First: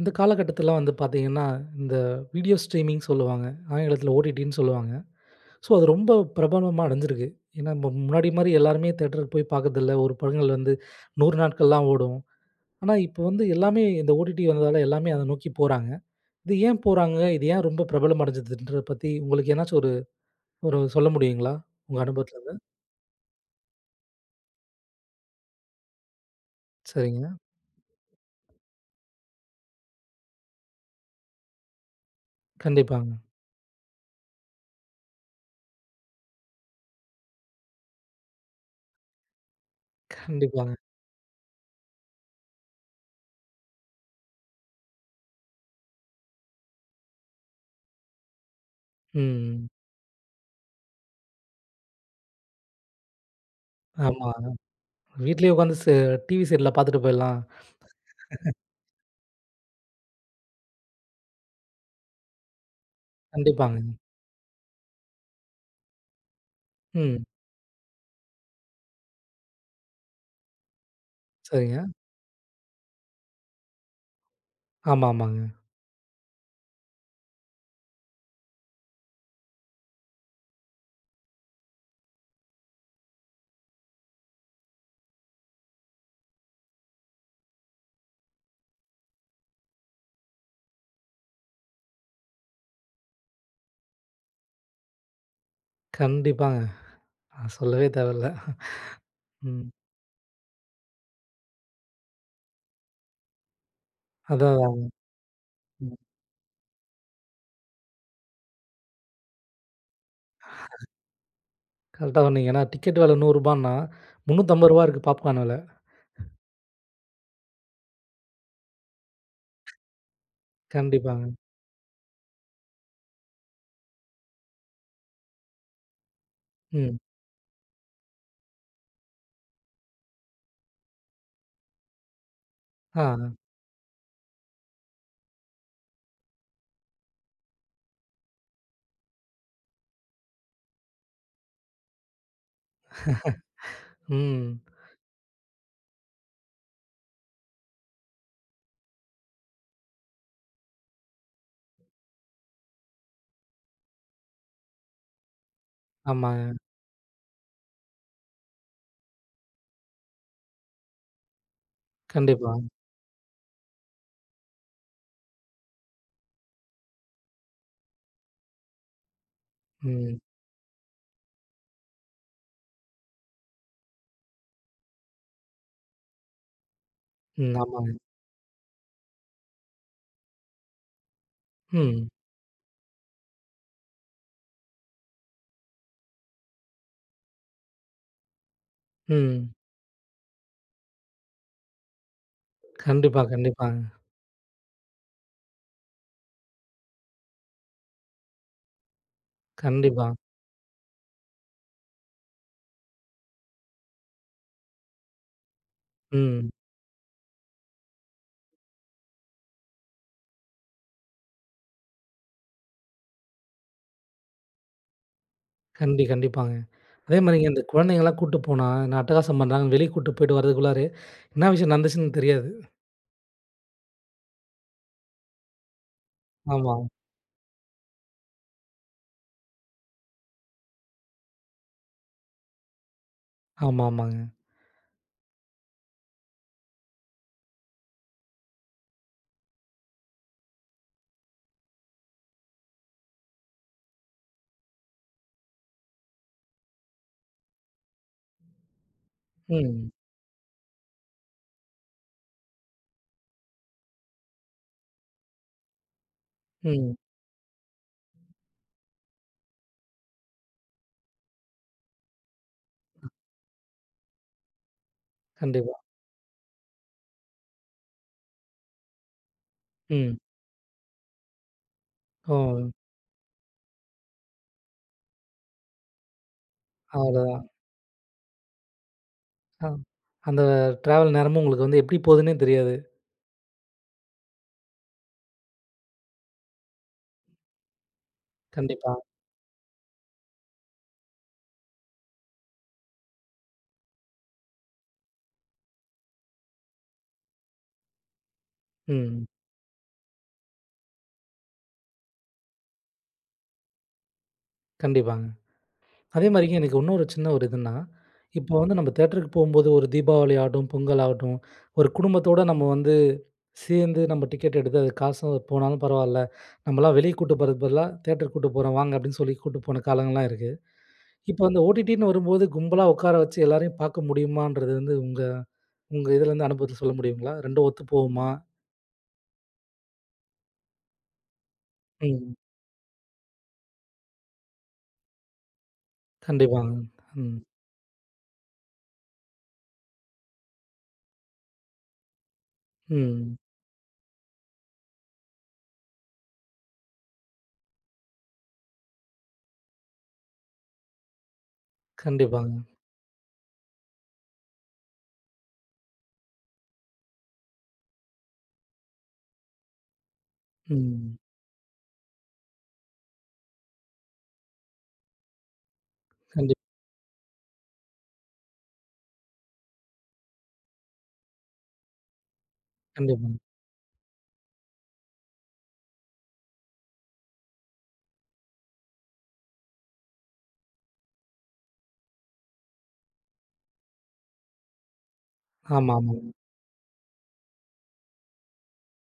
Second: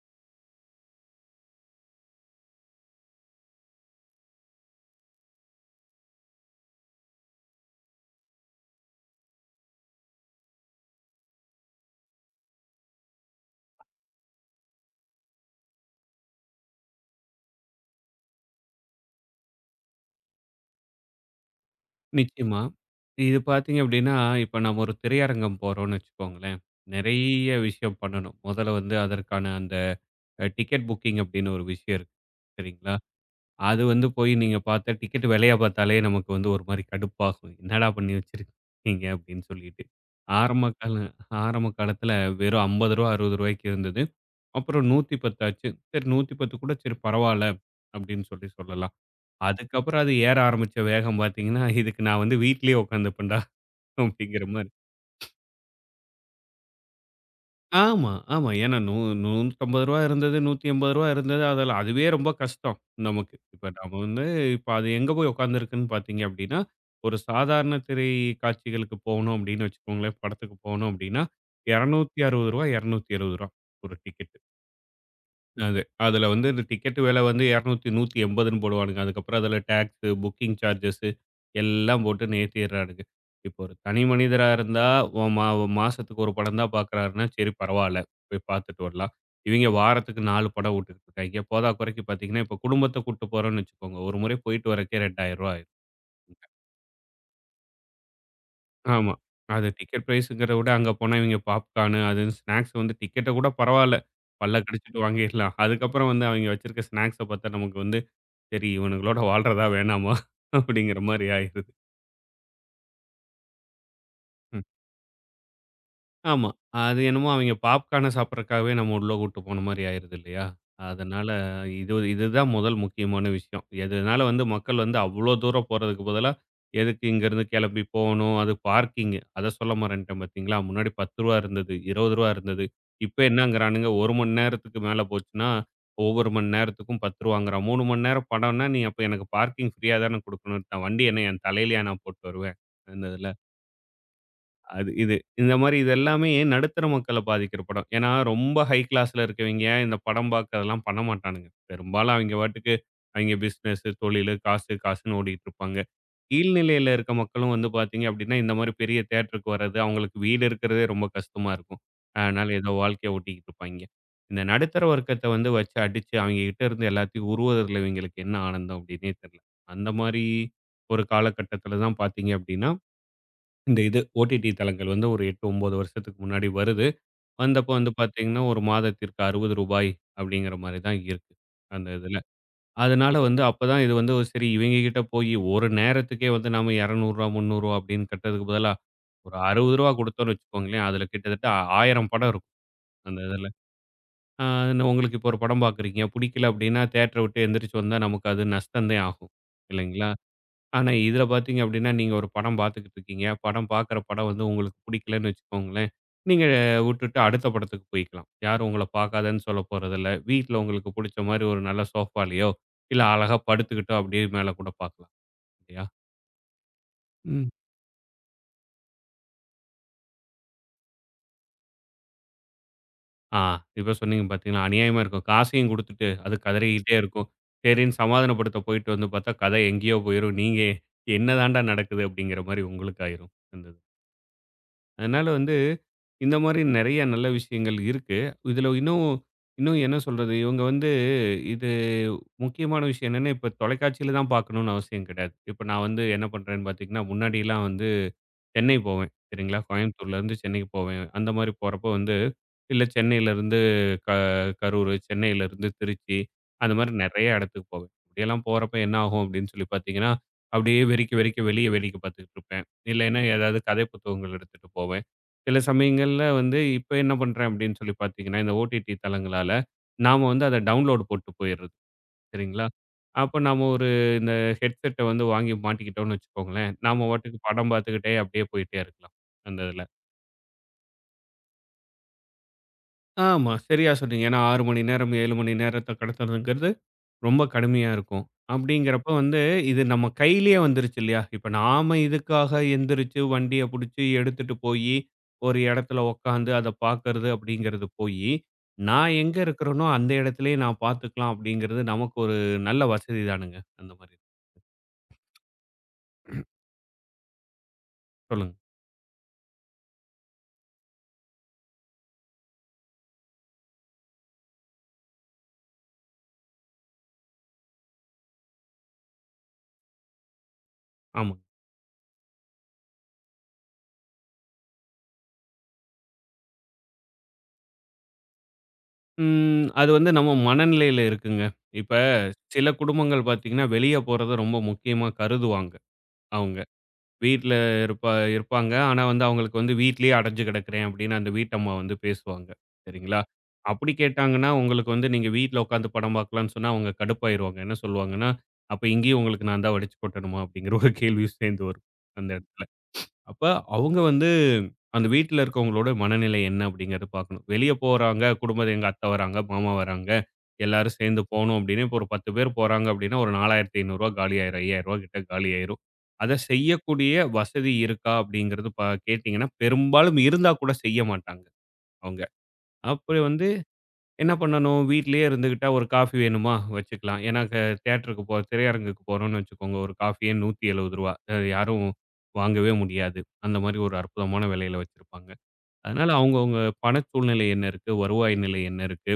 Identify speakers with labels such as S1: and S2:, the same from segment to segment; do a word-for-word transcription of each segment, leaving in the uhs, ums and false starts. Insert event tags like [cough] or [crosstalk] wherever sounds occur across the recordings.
S1: இந்த காலகட்டத்தில வந்து பார்த்தீங்கன்னா, இந்த வீடியோ ஸ்ட்ரீமிங் சொல்லுவாங்க. ஆங்கிலத்தில ஓடிடின்னு சொல்லுவாங்க. ஸோ அது ரொம்ப பிரபலமா அடைஞ்சிருக்கு. ஏன்னா, இப்ப முன்னாடி மாரி எல்லாருமே தியேட்டருக்கு போய் பார்க்கறதில்ல. ஒரு படங்கள் வந்து நூறு நாட்கள்லாம் ஓடும். ஆனா, இப்ப வந்து எல்லாமே இந்த ஓடிடி வந்ததால எல்லாமே அத நோக்கி போறாங்க. இது ஏன் போறாங்க? இது ஏன் ரொம்ப பிரபலம் அடைஞ்சதுன்றத பத்தி உங்களுக்கு எதனாச்சும் ஒரு ஒரு சொல்ல முடியுங்களா? உங்க அனுபவத்திலருந்து?
S2: நிச்சயமா. இது பார்த்தீங்க அப்டின்னா, இப்ப நம்ம ஒரு திரையரங்கம் போறோம்னு வச்சுக்கோங்களேன்.
S1: சரிங்க.
S2: நெறைய விஷயம் பண்ணணும். முதல்ல வந்து அதற்கான அந்த அ டிக்கெட் புக்கிங் அப்டின்னு ஒரு விஷயம் இருக்கு. சரிங்களா?
S1: கண்டிப்பாங்க.
S2: அது வந்து போய் நீங்க பார்த்தா டிக்கெட் விலைய பார்த்தாலே நமக்கு வந்து ஒரு மாரி கடுப்பாகும். என்னடா பண்ணி வச்சிருக்கீங்க அப்டின்னு சொல்லிட்டு. ஆரம்ப
S1: கண்டிப்பாங்க.
S2: கால ஆரம்ப காலத்தில வெறும் ரூ. ஐம்பது ரூ. 60க்கு இருந்தது. அப்புறம் நூற்று பத்து ஆச்சு. சரி நூற்று பத்து கூட சரி பரவால்ல அப்டின்னு சொல்லி சொல்லலாம்.
S1: ம்.
S2: அதுக்கப்புறம் அது ஏற ஆரம்பிச்ச வேகம் பார்த்தீங்கன்னா, இதுக்கு நான் வந்து வீட்லயே உட்காந்துப்பேன்டா [laughs]
S1: ஆமா.
S2: அப்படிங்கிற மாரி.
S1: வீட்லயே உட்காந்து ச டிவி சீரியல பார்த்துட்டு போயிடலாம்.
S2: ஆமா, ஆமா. ஏன்னா நூ ரூ. நூற்று ஐம்பது இருந்தது, ரூ. நூற்று எண்பது இருந்தது. அதில அதுவே ரொம்ப கஷ்டம் நமக்கு. இப்ப
S1: கண்டிப்பாங்க.
S2: நம்ம வந்து இப்ப அது எங்க போய் உட்காந்துருக்குன்னு பார்த்தீங்க அப்படின்னா, ஒரு
S1: ம்.
S2: சாதாரண திரை காட்சிகளுக்கு போகணும் அப்படின்னு வச்சுக்கோங்களேன், படத்துக்கு போகணும் அப்படின்னா, ரூ.
S1: சரிங்க.
S2: இருநூற்று அறுபது ரூ. இருநூற்று எழுபது ஒரு டிக்கெட்.
S1: ஆமா, ஆமாங்க.
S2: அது. அதுல வந்து இந்த டிக்கெட் விலை வந்து இருநூறு, 180ன்னு போடுவானுங்க. அதுக்கப்புறம் அதுல டாக்ஸு, புக்கிங் சார்ஜஸ்ஸு எல்லாம் போட்டு ஏத்திர்றானுங்க. இப்போ ஒரு தனி மனிதரா இருந்தா, ஒ மா மாசத்துக்கு ஒரு படம் தான் பார்க்குறாருன்னா, சரி பரவால்ல. போய் பார்த்துட்டு வரலாம். இவங்க வாரத்துக்கு நாலு படம் வுட்டுக்கிட்டு இருக்காய்ங்க. போதா குறைக்கு பார்த்தீங்கன்னா, இப்போ குடும்பத்த கூட்டு போறோம்ன்னு வச்சுக்கோங்க, ஒரு முறை போயிட்டு வரக்கே ரூ. இரண்டாயிரம் ஆயிரும்.
S1: கண்டிப்பாங்க. அ சொல்லவே தேவையில்ல.
S2: ஆமா. அது
S1: ம்.
S2: டிக்கெட் பிரைஸுங்கிறத விட அங்க போனா இவங்க பாப்கார்னு, அது ஸ்நாக்ஸ் வந்து டிக்கெட்ட கூட பரவால்ல.
S1: அதான்,
S2: பல்ல
S1: அதான்.
S2: கடிச்சிட்டு வாங்கிர்லாம்.
S1: ம்.
S2: அதுக்கப்புறம் வந்து அவங்க வச்சிருக்க ஸ்நாக்ஸ பார்த்தா நமக்கு வந்து சரி இவனுங்களோட வாழ்றதா வேணாமா? அப்படிங்கிற மாரி ஆயிருது.
S1: கரெக்ட்டா சொன்னீங்க. ஏன்னா டிக்கெட் விலை ரூ. நூறு
S2: ம்.
S1: முந்நூற்றி ஐம்பது இருக்கு பாப்கார்ன் விலை.
S2: ஆமா. அது என்னமோ அவைங்க பாப்கார்ன சாப்பிடுறதுக்காகவே நம்ம உள்ள கூட்டு போன மாரி ஆயிருது இல்லையா? அதனால
S1: கண்டிப்பாங்க.
S2: இது இதுதான் முதல் முக்கியமான விஷயம். இதனால வந்து மக்கள் வந்து அவ்ளோ தூரம் போறதுக்கு பதிலா,
S1: ம்.
S2: எதுக்கு இங்கருந்து கிளம்பி போணும்? அது பார்க்கிங் அத சொல்ல மறந்துட்டேன் பார்த்தீங்களா? முன்னாடி ரூ. பத்து இருந்தது, ரூ. இருபது இருந்தது.
S1: ஆ.
S2: இப்ப என்னங்கிறானுங்க ஒரு மணி நேரத்துக்கு மேல போச்சுன்னா, ஒவ்வொரு மணி நேரத்துக்கும் ரூ. பத்து மூணு மணி நேரம் படம்னா, நீ அப்ப எனக்கு பார்க்கிங் ஃப்ரீயா தானே குடுக்கணும். நான் வண்டி என்ன என் தலையிலயா நான் போட்டு வருவேன்? அந்த இதுல.
S1: ம்.
S2: அது இது. இந்த மாரி இது எல்லாமே நடுத்தர மக்கள பாதிக்கிற படம். ஏன்னா, ரொம்ப ஹை கிளாஸ்ல இருக்கவெங்க இந்த படம் பார்க்க அதெல்லாம் பண்ண மாட்டானுங்க. பெரும்பாலும் அவிங்க பாட்டுக்கு அவிங்க பிசினஸ், தொழிலு, காசு, காசுன்னு ஓடிட்டு இருப்பாங்க. கீழ்
S1: ஆமாங்க.
S2: நிலையில இருக்க மக்களும் வந்து பார்த்தீங்க அப்டின்னா, இந்த மாரி பெரிய தியேட்டருக்கு வர்றது, அவங்களுக்கு வீடு இருக்கிறதே ரொம்ப கஷ்டமா இருக்கும். அதனால
S1: கண்டிப்பா.
S2: ஏதோ வாழ்க்கைய ஓட்டிக்கிட்டு இருப்பாய்ங்க. இந்த நடுத்தர வர்க்கத்த வந்து வச்சு அடிச்சு அவிங்க கிட்ட இருந்து எல்லாத்தையும் உருவுவதில இவிங்களுக்கு என்ன ஆனந்தம் அப்டின்னே தெர்ல. அந்த
S1: ம்.
S2: மாரி ஒரு காலகட்டத்தில தான் பார்த்தீங்க அப்டின்னா இந்த இது ஓடிடி தளங்கள் வந்து ஒரு எட்டு, ஒன்பது வருஷத்துக்கு முன்னாடி வருது.
S1: ம்.
S2: வந்தப்போ வந்து
S1: ஆமாங்க.
S2: பார்த்தீங்கன்னா, ஒரு மாதத்திற்கு ரூ. அறுபது அப்படிங்கிற மாரி தான் இருக்கு. அந்த
S1: ம்.
S2: இதுல. அதனால வந்து அப்பதான் இது வந்து ஒரு சரி இவங்க கிட்ட போயி ஒரு நேரத்துக்கே வந்து நாம ரூ. இருநூறு ரூ. முந்நூறு அப்படின்னு கட்டுறதுக்கு பதிலா ஒரு ரூ.
S1: ம்.
S2: அறுபது குடுத்தோம்னு வச்சுக்கோங்களேன், அதுல கிட்டத்தட்ட ஆயிரம் படம் இருக்கும் அந்த
S1: கண்டிப்பா,
S2: இதுல.
S1: கண்டிப்பாங்க.
S2: ஆ உங்களுக்கு இப்போ ஒரு படம் பார்க்குறீங்க, பிடிக்கல அப்படின்னா தியேட்டர விட்டு எந்திரிச்சு வந்தா நமக்கு அது நஷ்டம் தான் ஆகும். இல்லைங்களா?
S1: கண்டிப்பா.
S2: ஆனா, இதில பார்த்தீங்க அப்படின்னா, நீங்க ஒரு படம் பார்த்துக்கிட்டு இருக்கீங்க. படம் பார்க்குற படம் வந்து உங்களுக்கு பிடிக்கலன்னு வச்சுக்கோங்களேன், நீங்க
S1: ம்.
S2: விட்டுட்டு அடுத்த படத்துக்கு போய்க்கலாம். யாரும் உங்கள பார்க்காதன்னு சொல்ல போறதில்ல. வீட்ல உங்களுக்கு புடிச்ச மாரி ஒரு நல்ல சோஃபாலயோ, இல்ல அழகா படுத்துக்கிட்டோ அப்படியே மேல கூட பார்க்கலாம். இல்லையா?
S1: கண்டி கண்டிப்பாங்க. அதே மாரிங்க
S2: ம்.
S1: இந்த குழந்தைங்கலாம் கூட்டு போனா, என்ன அட்டகாசம் பண்றாங்கன்னு வெளிய கூட்டு போயிட்டு வரதுக்குள்ளாரே, என்ன விஷயம் நடந்துச்சுன்னு தெரியாது.
S2: ஆ இப்ப சொன்னீங்க பார்த்தீங்களா, அநியாயமா இருக்கும். காசையும் குடுத்துட்டு, அது
S1: ஆமா.
S2: கதறிக்கிட்டே இருக்கும். சரின்னு சமாதானப்படுத்த போயிட்டு வந்து பார்த்தா, கதை எங்கேயோ போயிரும். நீங்க என்னதான்டா நடக்குது அப்படிங்கிற மாரி உங்களுக்கு ஆயிரும். அந்த
S1: ஆமா, ஆமாங்க.
S2: அதனால வந்து, இந்த மாரி நெறைய நல்ல விஷயங்கள் இருக்கு. இதுல இன்னும் இன்னும் என்ன சொல்றது? இவங்க வந்து இது முக்கியமான விஷயம் என்னன்னா, இப்ப தொலைக்காட்சியில தான் பார்க்கணும்னு அவசியம் கிடையாது. இப்ப நான் வந்து என்ன பண்றேன்னு பார்த்தீங்கன்னா, முன்னாடிலாம் வந்து சென்னை போவேன். சரிங்களா,
S1: ம்.
S2: கோயம்புத்தூர்லேருந்து சென்னைக்கு போவேன். அந்த மாரி போறப்போ வந்து, இல்ல சென்னையிலேருந்து க கரூர், சென்னையிலேருந்து திருச்சி, அந்த மாரி
S1: ம்.
S2: நெறைய இடத்துக்கு போவேன். இப்படியெல்லாம் போறப்ப என்ன ஆகும் அப்படின்னு சொல்லி பார்த்தீங்கன்னா, அப்படியே வெறிக்க வெறிக்க வெளிய வேடிக்கை பார்த்துக்கிட்டு இருப்பேன். இல்லைன்னா ஏதாவது கதை புத்தகங்கள் எடுத்துட்டு போவேன். சில
S1: கண்டிப்பா.
S2: சமயங்கள்ல வந்து இப்ப என்ன பண்றேன் அப்படின்னு சொல்லி பார்த்தீங்கன்னா, இந்த ஓடிடி தளங்களால
S1: ம்.
S2: நாம வந்து அத டவுன்லோட் போட்டு போயிடுறது. சரிங்களா?
S1: ஓ!
S2: அப்ப நாம ஒரு இந்த ஹெட்செட்ட வந்து வாங்கி மாட்டிக்கிட்டோம்னு வச்சுக்கோங்களேன். நாம பாட்டுக்கு
S1: அவ்வளதான்.
S2: படம் பார்த்துக்கிட்டே அப்படியே போயிட்டே இருக்கலாம். அந்த
S1: ஆ.
S2: இதுல.
S1: அந்த ட்ராவல் நேரமும் உங்களுக்கு வந்து எப்படி போகுதுன்னே தெரியாது.
S2: ஆமா, சரியா சொன்னீங்க. ஏன்னா ஆறு மணி நேரம், ஏழு மணி நேரத்த கடத்துறதுங்கிறது ரொம்ப கடுமையா இருக்கும்.
S1: கண்டிப்பா.
S2: அப்படிங்கிறப்ப வந்து இது நம்ம கையிலேயே வந்துருச்சு இல்லையா? இப்ப நாம இதுக்காக எந்திரிச்சு வண்டிய புடிச்சு எடுத்துட்டு போயி, ஒரு இடத்துல உட்காந்து அத பார்க்கறது அப்படிங்கிறது போயி, நான்
S1: ம்.
S2: எங்க இருக்கிறேனோ அந்த இடத்திலேயே நான் பார்த்துக்கலாம் அப்படிங்கிறது நமக்கு ஒரு நல்ல வசதி தானுங்க. அந்த மாரி.
S1: கண்டிப்பாங்க. அதேமாரிங்க எனக்கு இன்னொரு சின்ன ஒரு இதுன்னா,
S2: சொல்லுங்க.
S1: இப்போ வந்து நம்ம தியேட்டருக்கு போம்போது ஒரு தீபாவளி ஆகட்டும், பொங்கல் ஆகட்டும், ஒரு குடும்பத்தோட நம்ம வந்து சேர்ந்து நம்ம டிக்கெட் எடுத்து அது காசு போனாலும் பரவால்ல. நம்மலாம் வெளிய கூட்டு போறதுக்கு பதிலா தியேட்டருக்கு கூட்டு போறோம் வாங்க அப்படின்னு சொல்லி கூட்டு போன காலங்கள்லாம் இருக்கு.
S2: ஆமா.
S1: இப்போ அந்த ஓடிடின்னு வரும்போது கும்பலா உட்கார வச்சு எல்லாரையும் பார்க்க முடியுமான்றது வந்து உங்க உங்க இதுலேருந்து அனுபவத்துல சொல்ல முடியுங்களா? 2ம் ஒத்து போகுமா?
S2: ம். அது வந்து நம்ம மனநிலையில இருக்குங்க. இப்ப
S1: ம்.
S2: சில குடும்பங்கள் பார்த்தீங்கன்னா, வெளிய போறத ரொம்ப முக்கியமா கருதுவாங்க அவங்க.
S1: கண்டிப்பாங்க. ம்.
S2: வீட்ல இருப்பா இருப்பாங்க. ஆனா வந்து அவங்களுக்கு வந்து வீட்லயே அடைஞ்சு கிடக்கிறேன் அப்படின்னு அந்த வீட்டம்மா வந்து பேசுவாங்க. சரிங்களா?
S1: ம்.
S2: அப்படி கேட்டாங்கன்னா, உங்களுக்கு வந்து நீங்க வீட்ல உட்காந்து படம் பார்க்கலாம்ன்னு சொன்னா அவங்க கடுப்பாயிருவாங்க. என்ன சொல்லுவாங்கன்னா, "அப்ப இங்கேயும் உங்களுக்கு நான் தான் வடிச்சு கொட்டணுமா?" அப்படிங்கிற ஒரு கேள்வியும் சேர்ந்து வரும் அந்த
S1: கண்டிப்பாங்க.
S2: இடத்துல. அப்ப அவங்க வந்து அந்த வீட்ல இருக்கவங்களோட மனநிலை என்ன அப்படிங்கிறத பார்க்கணும். வெளிய போறாங்க, குடும்பம் எங்க அத்தை வராங்க, மாமா வராங்க. எல்லாரும்
S1: ம்.
S2: சேர்ந்து போனோம் அப்படின்னா, இப்போ ஒரு பத்து பேர் போறாங்க அப்படின்னா, ஒரு ரூ. நாலாயிரத்து ஐநூறு காலியாயிரும். ரூ. ஐயாயிரம் கிட்ட காலியாயிரும். அத
S1: கண்டிப்
S2: செய்யக்கூடிய வசதி இருக்கா அப்படிங்கிறது பா கேட்டீங்கன்னா, பெரும்பாலும் இருந்தா கூட செய்ய மாட்டாங்க அவங்க. அப்படி
S1: கண்டிப்பாங்க.
S2: வந்து என்ன பண்ணணும், வீட்லயே இருந்துக்கிட்டா ஒரு காஃபி வேணுமா? வச்சுக்கலாம். ஏன்னா க தியேட்டருக்கு போ திரையரங்குக்கு போறோம்னு வச்சுக்கோங்க, ஒரு காஃபியே ரூ. நூற்று எழுபது அ யாரும் வாங்கவே முடியாது. அந்த மாரி ஒரு அற்புதமான விலையில வச்சிருப்பாங்க.
S1: ஆமா,
S2: அதனால
S1: ஆமாங்க.
S2: அவங்கவங்க பண சூழ்நிலை என்ன இருக்கு? வருவாய் நிலை என்ன இருக்கு?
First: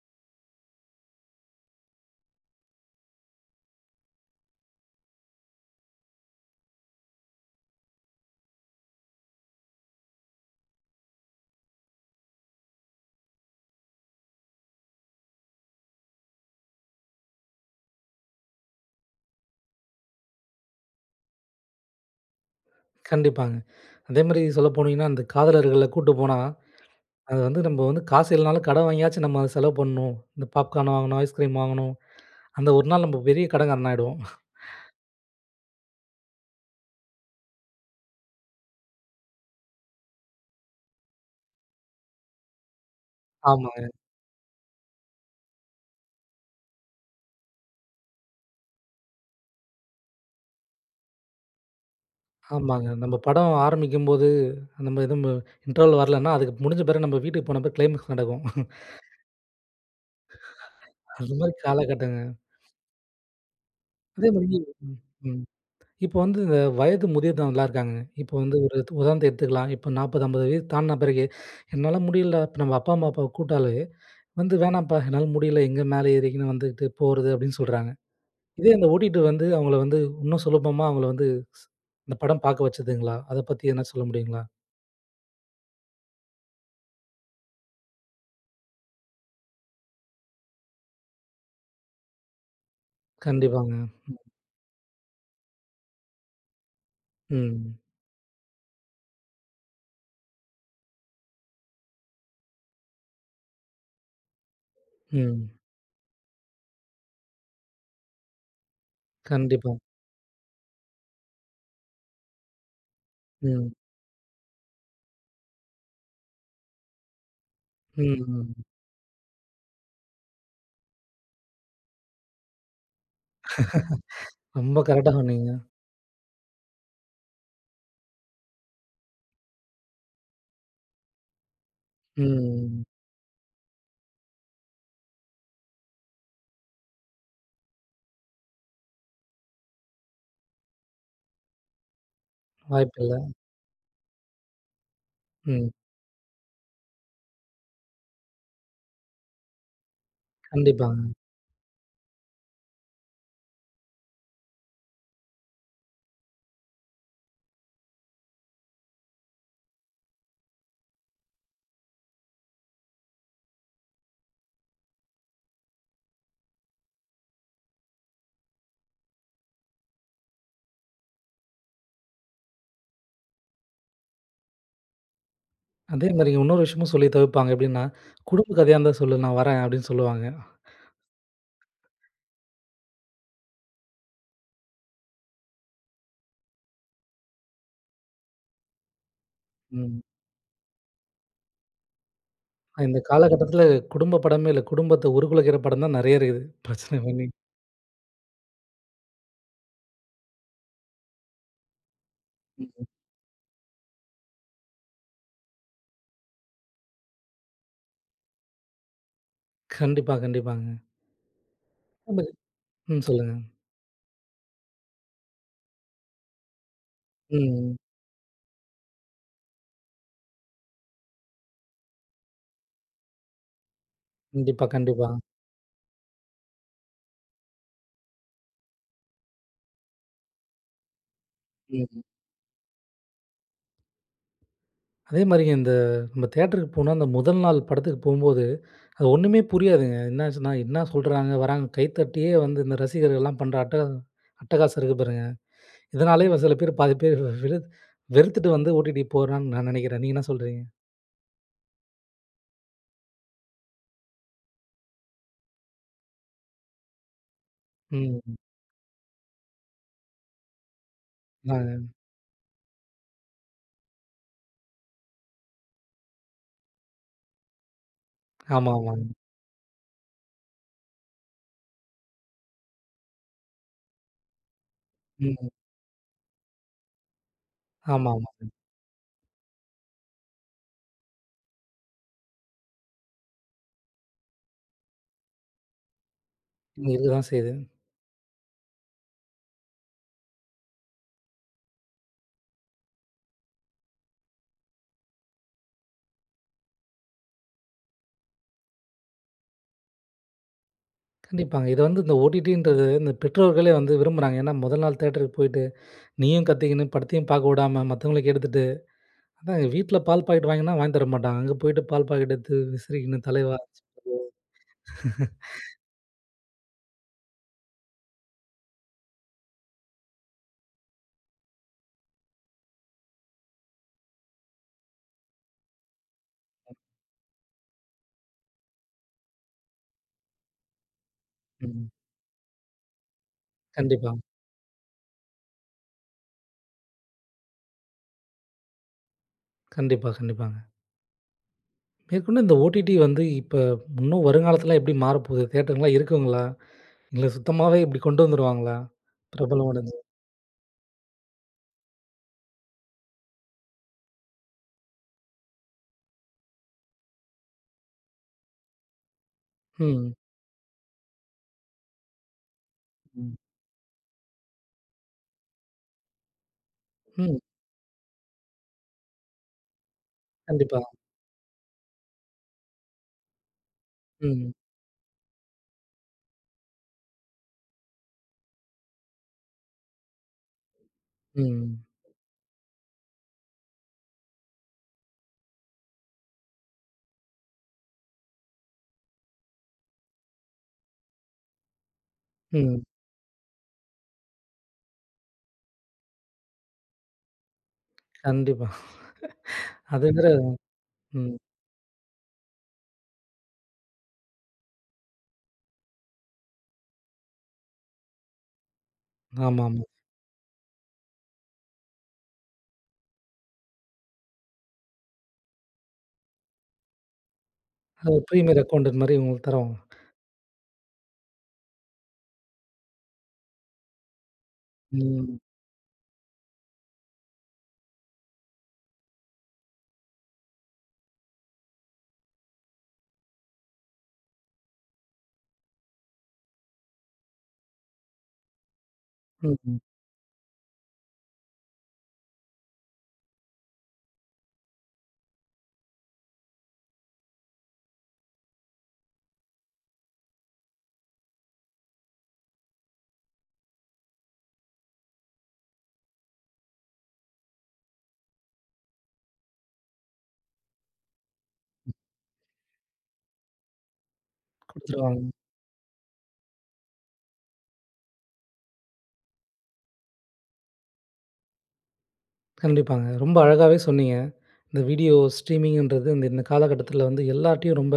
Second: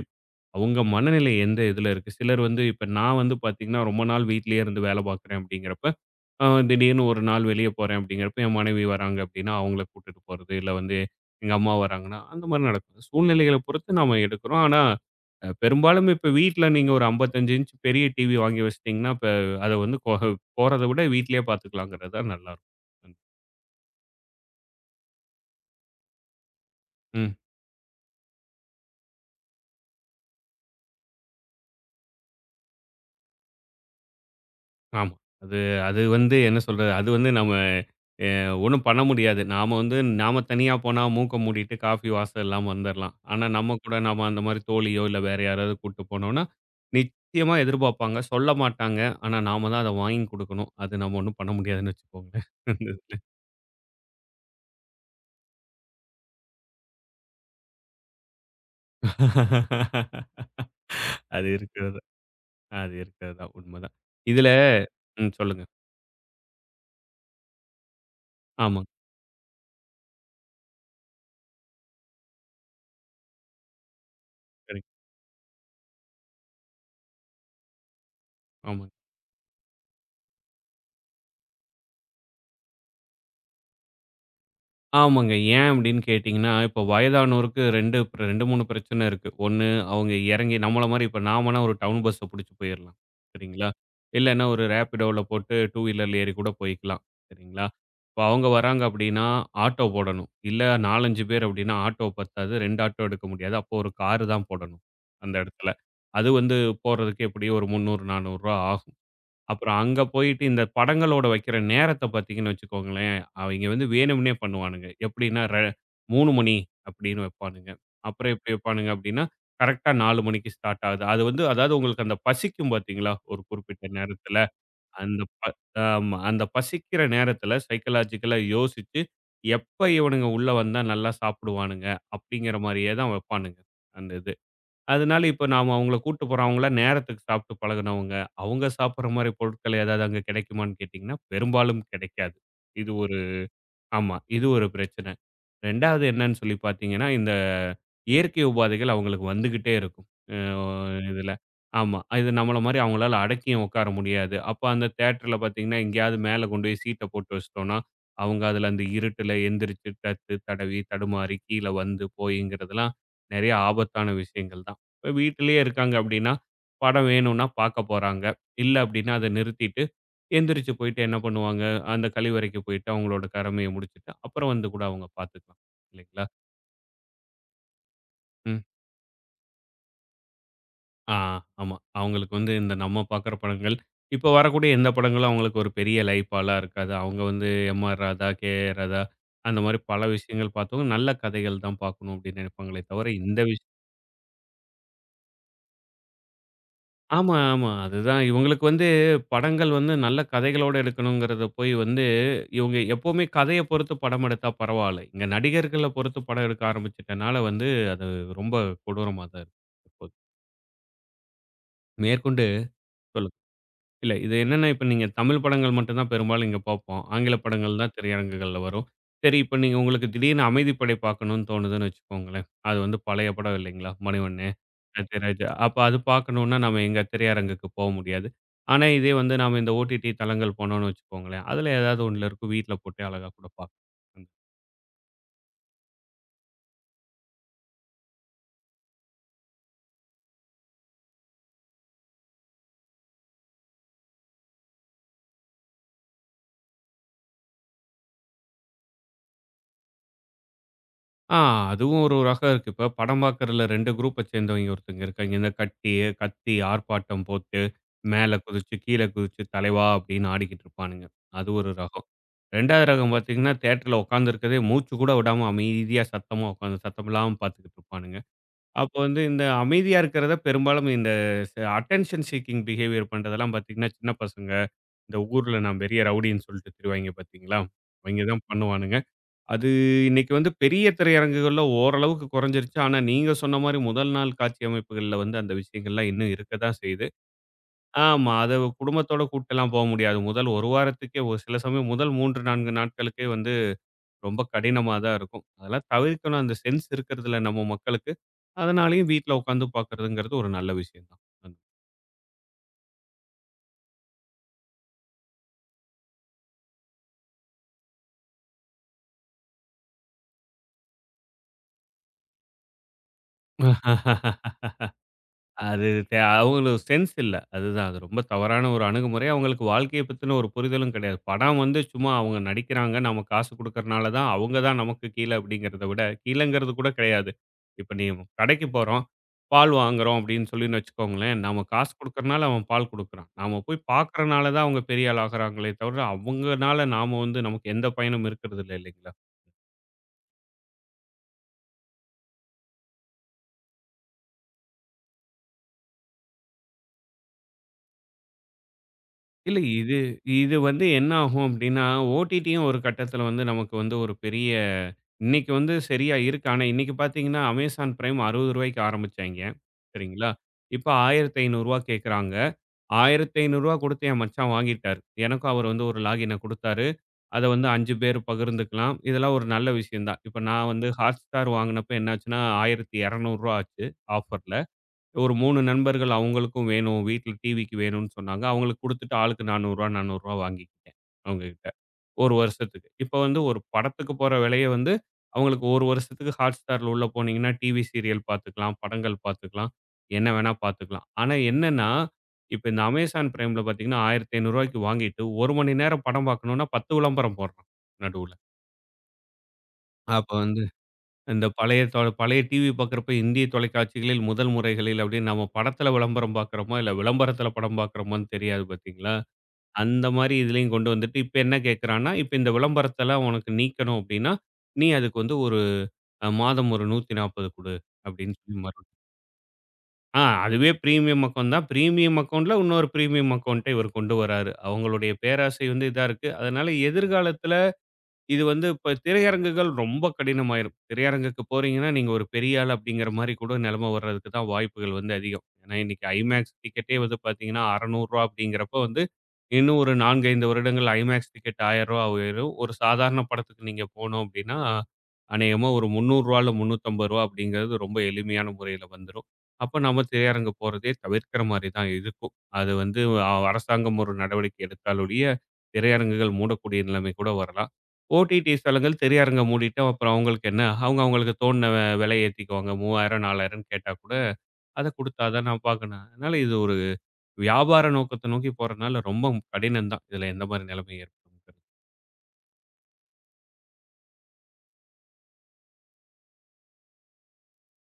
S2: அவங்க மனநிலை எந்த இதுல இருக்கு? சிலர் வந்து இப்ப நான் வந்து பார்த்தீங்கன்னா, ரொம்ப நாள் வீட்லயே இருந்து வேலை பார்க்குறேன் அப்படிங்கிறப்ப அ திடீர்னு ஒரு நாள் வெளிய போறேன் அப்படிங்கிறப்ப, என் மனைவி வராங்க அப்படின்னா, அவங்கள கூட்டிட்டு போறது, இல்ல வந்து எங்க அம்மா வராங்கன்னா, அந்த மாரி நடக்கும். சூழ்நிலைகள பொறுத்து நாம எடுக்கிறோம். ஆனா, அ பெரும்பாலும் இப்ப வீட்ல நீங்க ஒரு ஐம்பத்தி ஐந்து இன்ச் பெரிய டிவி வாங்கி வச்சுட்டீங்கன்னா, இப்ப அத வந்து கொ போறத விட வீட்லயே பார்த்துக்கலாங்கிறது தான் நல்லாருக்கும்.
S1: கண்டிப்பாங்க. அதேமாரி சொல்ல போனீங்கன்னா, அந்த காதலர்கள கூட்டு போனா,
S2: ம்.
S1: அது வந்து நம்ம வந்து காசு இல்லனாலும் கடன் வாங்கியாச்சும் நம்ம செலவு பண்ணணும். இந்த பாப்கார்ன் வாங்கணும், ஐஸ்கிரீம் வாங்கணும். அந்த ஒரு நாள் நம்ம பெரிய கடன்காரனா ஆயிடுவோம்.
S2: ஆமா. அது அது வந்து என்ன சொல்றது? அது வந்து நம்ம ஒண்ணும் பண்ண முடியாது. நாம வந்து நாம தனியா போனா மூக்க மூடிட்டு காஃபி வாசம் இல்லாம வந்துரலாம். ஆனா நம்ம
S1: ஆமாங்க,
S2: கூட நாம அந்த மாரி தோழியோ, இல்ல வேற யாராவது கூட்டு போனோம்னா, நிச்சயமா எதிர்பார்ப்பாங்க. சொல்ல மாட்டாங்க. ஆனா நாம தான் அத வாங்கி குடுக்கணும். அது நம்ம ஒண்ணும் பண்ண முடியாதுன்னு வச்சுக்கோங்களேன். அந்த
S1: ஆமாங்க.
S2: இதுல.
S1: நம்ம படம் ஆரம்பிக்கும்போது, நம்ம எதுவும் இன்டர்வல் வரலன்னா, அதுக்கு முடிஞ்ச பிறகு நம்ம வீட்டுக்கு போன பிறகு கிளைமாக்ஸ் நடக்கும். அந்த
S2: அது
S1: மாரி
S2: இருக்கிறது தான்.
S1: காலகட்டங்க.
S2: அது இருக்கிறது தான். உண்மதான். இதுல
S1: அதேமாரி ம்,
S2: ம்
S1: ம்.
S2: சொல்லுங்க.
S1: இப்போ வந்து இந்த வயது முதியவர்கள்லாம் இருக்காங்கங்க. இப்போ வந்து ஒரு
S2: ஆமாங்க.
S1: உதாரணத்த எடுத்துக்கலாம். இப்போ நாற்பது, ஐம்பது வயது தாண்டின பிறகு, "என்னால முடியல." இப்ப நம்ம அப்பா, அம்மா அப்பாவ கூப்ட்டாலே வந்து,
S2: கரெக்ட்.
S1: "வேணாம்ப்பா என்னால முடியல. எங்க மேல ஏறிக்கின்னு வந்துட்டு போறது." அப்படின்னு சொல்றாங்க. இதே அந்த
S2: ஆமாங்க.
S1: ஓட்டிட்டு வந்து அவங்கள வந்து இன்னும் சுலபமா அவங்கள வந்து ஸ் இந்த படம் பார்க்க வச்சதுங்களா? அத பத்தி எதுனா சொல்ல முடியுங்களா?
S2: ஆமாங்க. ஏன் அப்படின்னு கேட்டீங்கன்னா, இப்போ வயதானோருக்கு ரெண்டு பிர ரெண்டு, மூணு பிரச்சனை இருக்கு. ஒண்ணு அவங்க இறங்கி நம்மள மாரி இப்ப நாமன்னா ஒரு டவுன் பஸ்ஸ புடிச்சு போயிரலாம். சரிங்களா?
S1: கண்டிப்பாங்க.
S2: இல்லன்னா ஒரு ரேப்பிடோல போட்டு ரெண்டு வீலர்ல ஏறி கூட போய்க்கலாம். சரிங்களா?
S1: ம்.
S2: இப்ப அவங்க வராங்க அப்படின்னா, ஆட்டோ போடணும். இல்ல நாலு, ஐந்து பேர் அப்படின்னா ஆட்டோ பத்தாது. ரெண்டு ஆட்டோ எடுக்க முடியாது. அப்போ ஒரு கார் தான் போடணும், அந்த
S1: ம்.
S2: இடத்துல. அது வந்து போறதுக்கு எப்படியும் ஒரு ரூ. முந்நூறு, ரூ. நானூறு ஆகும்.
S1: கண்டிப்பா.
S2: அப்புறம் அங்க போயிட்டு இந்த படங்களோட வைக்கிற நேரத்த பார்த்தீங்கன்னு வச்சுக்கோங்களேன், அவைங்க
S1: ம்.
S2: வந்து வேணும்னே பண்ணுவானுங்க. எப்படின்னா, ர மூணு மணி அப்படின்னு வைப்பானுங்க.
S1: ம்.
S2: அப்புறம் எப்படி
S1: ம்.
S2: வைப்பானுங்க அப்படின்னா, கரெக்ட்டா நாலு மணிக்கு ஸ்டார்ட் ஆகுது. அது வந்து அதாவது உங்களுக்கு அந்த பசிக்கும் பார்த்தீங்களா, ஒரு குறிப்பிட்ட நேரத்தில.
S1: ரொம்ப கரெக்ட்டா
S2: அந்த ப
S1: சொன்னீங்க.
S2: ஆமா. அந்த பசிக்கிற நேரத்தில சைக்காலஜிக்கலா யோசிச்சு, எப்ப இவனுங்க உள்ள வந்தா நல்லா சாப்பிடுவானுங்க அப்படிங்கிற
S1: ம்.
S2: மாரியே தான் வைப்பானுங்க, அந்த இது. அதனால இப்ப நாம அவங்கள கூட்டு போறோம். அவங்கலாம் நேரத்துக்கு சாப்பிட்டு பழகுனவங்க. அவங்க சாப்பிடுற மாரி பொருட்கள் ஏதாவது அங்க கிடைக்குமான்னு கேட்டீங்கன்னா, பெரும்பாலும் கிடைக்காது. இது ஒரு
S1: வாய்ப்பில்ல.
S2: ஆமா. இது ஒரு பிரச்சனை.
S1: ம்.
S2: 2வது என்னன்னு சொல்லி பார்த்தீங்கன்னா, இந்த இயற்கை உபாதைகள் அவங்களுக்கு வந்துகிட்டே இருக்கும். அ
S1: கண்டிப்பாங்க.
S2: இதுல. ஆமா. இது நம்மள மாரி அவங்களால அடக்கியும் உட்கார முடியாது. அப்ப அந்த தியேட்டர்ல பார்த்தீங்கன்னா, எங்கேயாவது மேல கொண்டு போய் சீட்ட போட்டு வச்சுட்டோம்னா, அவங்க அதுல அந்த இருட்டுல எந்திரிச்சு தத்து, தடவி, தடுமாறி கீழ வந்து போய்ங்கிறதெல்லாம் நெறைய ஆபத்தான விஷயங்கள் தான். இப்ப வீட்டிலேயே இருக்காங்க அப்டின்னா, படம் வேணும்னா பார்க்க போறாங்க. இல்ல அப்டின்னா அத நிறுத்திட்டு, எந்திரிச்சு போயிட்டு என்ன பண்ணுவாங்க, அந்த கழிவறைக்கு போயிட்டு அவங்களோட கடமைய முடிச்சுட்டு, அப்புறம் வந்து கூட அவங்க பார்த்துக்கலாம்.
S1: அதே
S2: இல்லைங்களா?
S1: மாரி இன்னொரு விஷயமும் சொல்லி தவிர்ப்பாங்க. எப்படின்னா, குடும்ப
S2: ம்.
S1: கதையா இருந்தா சொல்லு நான் வரேன் அப்படின்னு சொல்லுவாங்க.
S2: ஆ ஆமா. அவங்களுக்கு வந்து இந்த நம்ம பார்க்குற படங்கள், இப்போ வரக்கூடிய எந்த படங்களும் அவங்களுக்கு ஒரு பெரிய லைஃப்பாலாம் இருக்காது. அவங்க வந்து எம்.ஆர். ராதா, கே.ஆர். ராதா அந்த மாரி பல
S1: ம்.
S2: விஷயங்கள் பார்த்தவங்க, நல்ல கதைகள் தான் பார்க்கணும் அப்படின்னு நினைப்பாங்களே
S1: இந்த
S2: தவிர, இந்த விஷ
S1: காலகட்டத்தில குடும்ப படமே இல்ல. குடும்பத்த உருகுலைக்கிற படம் தான் நெறைய இருக்குது. பிரச்சனை பண்ணி.
S2: ஆமா, ஆமா. அதுதான் இவங்களுக்கு வந்து படங்கள் வந்து நல்ல கதைகளோட எடுக்கணுங்கிறத போய் வந்து, இவங்க
S1: ம்.
S2: எப்பவுமே கதைய பொறுத்து படம் எடுத்தா பரவால்ல. இங்க நடிகர்கள பொறுத்து படம் எடுக்க ஆரம்பிச்சுட்டனால வந்து, அது ரொம்ப கொடூரமா தான் இருக்கு.
S1: கண்டிப்பா, கண்டிப்பாங்க. அதே மாரி
S2: மேற்கொண்டு
S1: ம் சொல்லுங்க.
S2: சொல்லுங்க. இல்ல. இது என்னன்னா, இப்ப நீங்க தமிழ் படங்கள் மட்டும் தான் பெரும்பாலும் இங்க பார்ப்போம். ஆங்கில
S1: ம்.
S2: படங்கள் தான் திரையரங்குகள்ல வரும். சரி, இப்ப நீங்க உங்களுக்கு திடீர்னு அமைதிப்படை பார்க்கணும்னு தோணுதுன்னு வச்சுக்கோங்களேன். அது வந்து பழைய படம் இல்லைங்களா? மணிவண்ணு,
S1: கண்டிப்பா, கண்டிப்பா.
S2: சத்யராஜ். அப்ப அது பார்க்கணும்னா நம்ம எங்க திரையரங்குக்கு போ முடியாது. ஆனா, இதே வந்து நாம இந்த ஓடிடி தளங்கள் போனோம்னு வச்சுக்கோங்களேன், அதுல
S1: ம்.
S2: ஏதாவது ஒண்ணுல இருக்கும். வீட்ல போட்டே அழகா கூட பார்க்கலாம்.
S1: அதே மாரிங்க இந்த நம்ம தியேட்டருக்கு போனா, அந்த முதல் நாள் படத்துக்கு போம்போது, அது ஒண்ணுமே புரியாதுங்க. என்னாச்சுன்னா, என்ன சொல்றாங்க, வராங்க கைத்தட்டியே வந்து இந்த ரசிகர்கள்லாம் பண்ற அட்ட அட்டகாசம் இருக்கு பாருங்க. இதனாலேயே சில பேர் பாதி பேர் வெறுத் வெறுத்துட்டு வந்து ஓடிடி போறான்னு நான் நெனைக்கிறேன். நீங்க என்ன சொல்றீங்க?
S2: ஆ அதுவும் ஒரு ரகம் இருக்கு. இப்ப படம் பார்க்கறதுல ரெண்டு குரூப்ப சேர்ந்தவங்க ஒருத்தங்க இருக்காங்க. இந்த கட்டி, கத்தி, ஆர்ப்பாட்டம் போட்டு,
S1: ம்.
S2: மேல குதிச்சு, கீழ குதிச்சு, தலைவா அப்படின்னு ஆடிக்கிட்டு இருப்பானுங்க. அது ஒரு
S1: ஆ.
S2: ரகம். 2வது ரகம் பார்த்தீங்கன்னா, தியேட்டர்ல உட்கார்ந்திருக்கதே மூச்சு கூட விடாம அமைதியா சத்தமா உட்காந்து சத்தம் இல்லாம பார்த்துக்கிட்டு இருப்பானுங்க.
S1: ஆமா,
S2: அப்போ
S1: ஆமாங்க.
S2: வந்து இந்த அமைதியா இருக்கிறத பெரும்பாலும் இந்த ச அட்டென்ஷன் சீக்கிங் பிஹேவியர் பண்றதெல்லாம் பார்த்தீங்கன்னா, சின்ன பசங்க, இந்த
S1: ம்.
S2: ஊர்ல நான் பெரிய ரவுடின்னு சொல்லிட்டு திரிவாய்ங்க பார்த்தீங்களா? அவைங்க
S1: ஆமாமா.
S2: தான் பண்ணுவானுங்க. அது இன்னைக்கு வந்து பெரிய திரையரங்குகள்ல ஓரளவுக்கு குறைஞ்சிருச்சு. ஆனா, நீங்க சொன்ன மாரி முதல் நாள் காட்சி அமைப்புகள்ல வந்து அந்த விஷயங்கள்லாம் இன்னும் இருக்க தான் செய்யுது.
S1: இருக்கதான் செய்யுது.
S2: ஆமா, அத குடும்பத்தோட கூட்டெல்லாம் போ முடியாது. முதல் ஒரு வாரத்துக்கே ஒரு சில சமயம் முதல் மூணு, நாலு நாட்களுக்கே வந்து ரொம்ப கடினமா தான் இருக்கும். அதெல்லாம் தவிர்க்கணும். அந்த சென்ஸ் இருக்கிறதில்ல நம்ம மக்களுக்கு. அதனாலேயும் வீட்ல உட்காந்து பார்க்கிறதுங்கிறது ஒரு நல்ல விஷயம் தான்.
S1: கண்டிப்பாங்க. இது வந்து இந்த ஓடிடின்றது இந்த பெற்றோர்களே வந்து விரும்புறாங்க. ஏன்னா முதல் நாள் தியேட்டருக்கு போயிட்டு, நீயும் கத்திக்கின்னு படத்தையும் பார்க்க விடாம மத்தவங்களுக்கு எடுத்துட்டு, அதாங்க வீட்ல பால் பாக்கெட் வாங்கினா வாங்கி தர மாட்டாங்க. அங்க போயிட்டு பால் பாக்கெட் எடுத்து விசிறிக்கின்னு தலைவா
S2: [laughs] அது தே அவங்களுக்கு சென்ஸ் இல்ல. அதுதான். அது ரொம்ப தவறான ஒரு அணுகுமுறை. அவங்களுக்கு வாழ்க்கைய பத்தின ஒரு புரிதலும் கிடையாது. படம் வந்து சும்மா அவங்க நடிக்கிறாங்க. நம்ம காசு குடுக்கறனால தான் அவங்க தான் நமக்கு கீழ அப்படிங்கிறத விட கீழங்கிறது கூட கிடையாது. இப்ப நீ கடைக்கு போறோம். பால் வாங்குறோம் அப்படின்னு சொல்லின்னு வச்சுக்கோங்களேன். நாம
S1: ம்.
S2: காசு குடுக்கறனால அவன் பால் குடுக்குறான். நாம போய்
S1: கண்டிப்பா.
S2: பார்க்கறனால தான் அவங்க பெரிய ஆள் ஆகுறாங்களே தவிர, அவங்கனால நாம வந்து நமக்கு எந்த பயனும் இருக்கிறது இல்ல இல்லைங்களா?
S1: கண்டிப்பா, கண்டிப்பாங்க. மேற்கொண்டு இந்த ஓடிடி வந்து இப்ப இன்னும் வருங்காலத்துல எப்படி மாறப்போகுது? தியேட்டர்லாம் இருக்குங்களா? இல்ல சுத்தமாவே இப்படி கொண்டு வந்துருவாங்களா?
S2: இல்ல.
S1: பிரபலம்
S2: இது
S1: அடைஞ்சு.
S2: இது வந்து என்ன ஆகும் அப்டின்னா, ஓடிடியும் ஒரு கட்டத்தில வந்து நமக்கு வந்து ஒரு பெரிய இன்னைக்கு வந்து சரியா இருக்கு. ஆனா, இன்னைக்கு பார்த்தீங்கன்னா, அமேசான் பிரைம் ரூ. 60க்கு ஆரம்பிச்சாய்ங்க.
S1: ம்.
S2: சரிங்களா? இப்ப ரூ. ஆயிரத்து ஐநூறு கேட்குறாங்க. ரூ.
S1: ம்.
S2: ஆயிரத்து ஐநூறு குடுத்து என் மச்சான் வாங்கிட்டாரு. எனக்கும் அவரு வந்து ஒரு லாகின குடுத்தாரு.
S1: ம்.
S2: அத வந்து ஐந்து பேர் பகிர்ந்துக்கலாம். இதெல்லாம் ஒரு நல்ல விஷயம் தான். இப்ப நான்
S1: கண்டிப்பா.
S2: வந்து Hotstar வாங்குனப்ப என்னாச்சுன்னா, ரூ. ஆயிரத்து இருநூறு ஆச்சு
S1: ம்.
S2: ஆஃபர்ல. ஒரு மூணு நண்பர்கள் அவங்களுக்கும் வேணும். வீட்ல டிவிக்கு வேணும்னு சொன்னாங்க. அவங்களுக்கு குடுத்துட்டு ஆளுக்கு ரூ. நானூறு ரூ. நானூறு வாங்கிக்கிட்டேன் அவங்ககிட்ட.
S1: ம்.
S2: ஒரு வருஷத்துக்கு. இப்ப வந்து ஒரு படத்துக்கு போற விலைய வந்து அவங்களுக்கு ஒரு வருஷத்துக்கு Hotstarல உள்ள போனீங்கன்னா, டிவி சீரியல் பார்த்துக்கலாம், படங்கள் பார்த்துக்கலாம், என்ன வேணா பார்த்துக்கலாம். ஆனா என்னன்னா, இப்ப இந்த
S1: ம்.
S2: Amazon Primeல பார்த்தீங்கன்னா, ரூ. 1500க்கு வாங்கிட்டு ஒரு மணி நேரம் படம் பார்க்கணும்னா பத்து விளம்பரம் போடுறான் நடுவுல.
S1: கண்டிப்பா. அது வேற
S2: அப்ப வந்து
S1: ம்.
S2: இந்த பழைய தொ பழைய டிவி பார்க்குறப்ப இந்திய தொலைக்காட்சிகளில் முதல் முறைகளில் அப்படின்னு நம்ம படத்துல விளம்பரம் பார்க்குறோமா, இல்ல விளம்பரத்துல படம் பார்க்குறோமான்னு தெரியாது பார்த்தீங்களா?
S1: ஆமாமா.
S2: அந்த மாரி இதுலயும் கொண்டு வந்துட்டு இப்ப என்ன கேட்குறான்னா, இப்ப இந்த விளம்பரத்தலாம் உனக்கு நீக்கணும் அப்படின்னா, நீ அதுக்கு வந்து ஒரு அ மாதம் ஒரு நூற்று நாற்பது குடு
S1: அது ஒரு
S2: அப்படின்னு சொல்லி
S1: பிரீமியர்
S2: மறு
S1: அக்கவுண்டன்ட் மாரி உங்களுக்கு தருவாங்க.
S2: ஆ அதுவே பிரீமியம் அக்கவுண்ட் தான். பிரீமியம் அக்கவுண்ட்ல இன்னொரு பிரீமியம் அக்கவுண்ட்ட இவர் கொண்டு வராரு. அவங்களுடைய
S1: ம்.
S2: பேராசை வந்து இதா இருக்கு. அதனால எதிர்காலத்துல இது வந்து இப்ப திரையரங்குகள் ரொம்ப கடினமாயிரும். திரையரங்குக்கு போறீங்கன்னா, நீங்க ஒரு பெரிய ஆள் அப்படிங்கிற மாரி கூட நெலைம வர்றதுக்கு தான் வாய்ப்புகள் வந்து அதிகம். ஏன்னா, இன்னைக்கு ஐமேக்ஸ் டிக்கெட்டே வந்து பார்த்தீங்கன்னா, ரூ. அறுநூறு அப்படிங்கிறப்போ வந்து,
S1: ம்.
S2: இன்னும் ஒரு நாலு, ஐந்து வருடங்கள் ஐமேக்ஸ் டிக்கெட் ரூ. ஆயிரம் உயரும். ஒரு சாதாரண படத்துக்கு நீங்க போனோம் அப்படின்னா, அநேகமா ஒரு ரூ. முந்நூறு ரூ. முந்நூற்று ஐம்பது அப்படிங்கிறது ரொம்ப எளிமையான முறையில வந்துரும். அப்ப நம்ம திரையரங்கு போறதே தவிர்க்கிற மாரி தான் இருக்கும். அது வந்து அஹ், அரசாங்கம் ஒரு நடவடிக்கை எடுத்தால் ஒழிய, திரையரங்குகள் மூடக்கூடிய நிலைமை கூட வரலாம். ஓடிடி தளங்கள் திரையரங்க மூடிட்டு அப்புறம் அவங்களுக்கு என்ன, அவங்க அவங்களுக்கு தோணுன வெ விலை ஏத்திக்குவாங்க. மூவாயிரம், 4000ன்னு கேட்டா கூட அத
S1: குடுத்துருவாங்க.
S2: குடுத்தா தான் நான் பார்க்கணும். அதனால இது ஒரு வியாபார நோக்கத்த நோக்கி போறனால ரொம்ப கடினம் தான். இதுல எந்த மாரி நிலைமை ஏற்படுங்கிறது.
S1: கண்டிப்பாங்க. ரொம்ப அழகாவே சொன்னீங்க. இந்த வீடியோ ஸ்ட்ரீமிங்ன்றது இந்த இந்த காலகட்டத்தில வந்து எல்லார்ட்டயும் ரொம்ப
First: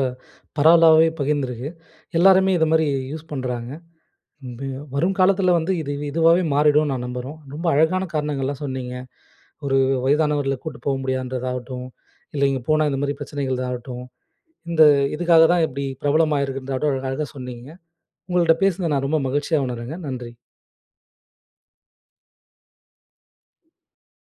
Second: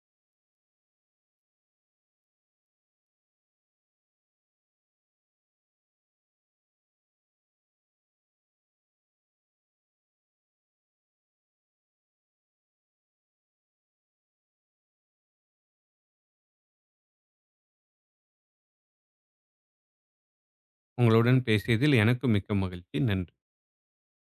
S1: பரவலாவே பகிர்ந்திருக்கு. எல்லாருமே இது மாரி யூஸ் பண்றாங்க. ம். வரும் காலத்தில வந்து இது இதுவாவே மாறிடும்னு நான் நம்புறோம். ரொம்ப அழகான காரணங்கள்லாம் சொன்னீங்க. ஒரு வயதானவர்கள கூட்டு போக முடியாதுன்றதாகட்டும், இல்ல இங்க போனா இந்த மாரி பிரச்சனைகள் ஆகட்டும், இந்த இதுக்காக தான் இப்டி பிரபலமாயிருக்குன்றதாகட்டும் அழகா சொன்னீங்க. உங்கள்ட்ட பேசுனத நான் ரொம்ப மகிழ்ச்சியா உணர்றேங்க. நன்றி.
S2: உங்களுடன் பேசியதில் எனக்கு மிக்க மகிழ்ச்சி. நன்றி.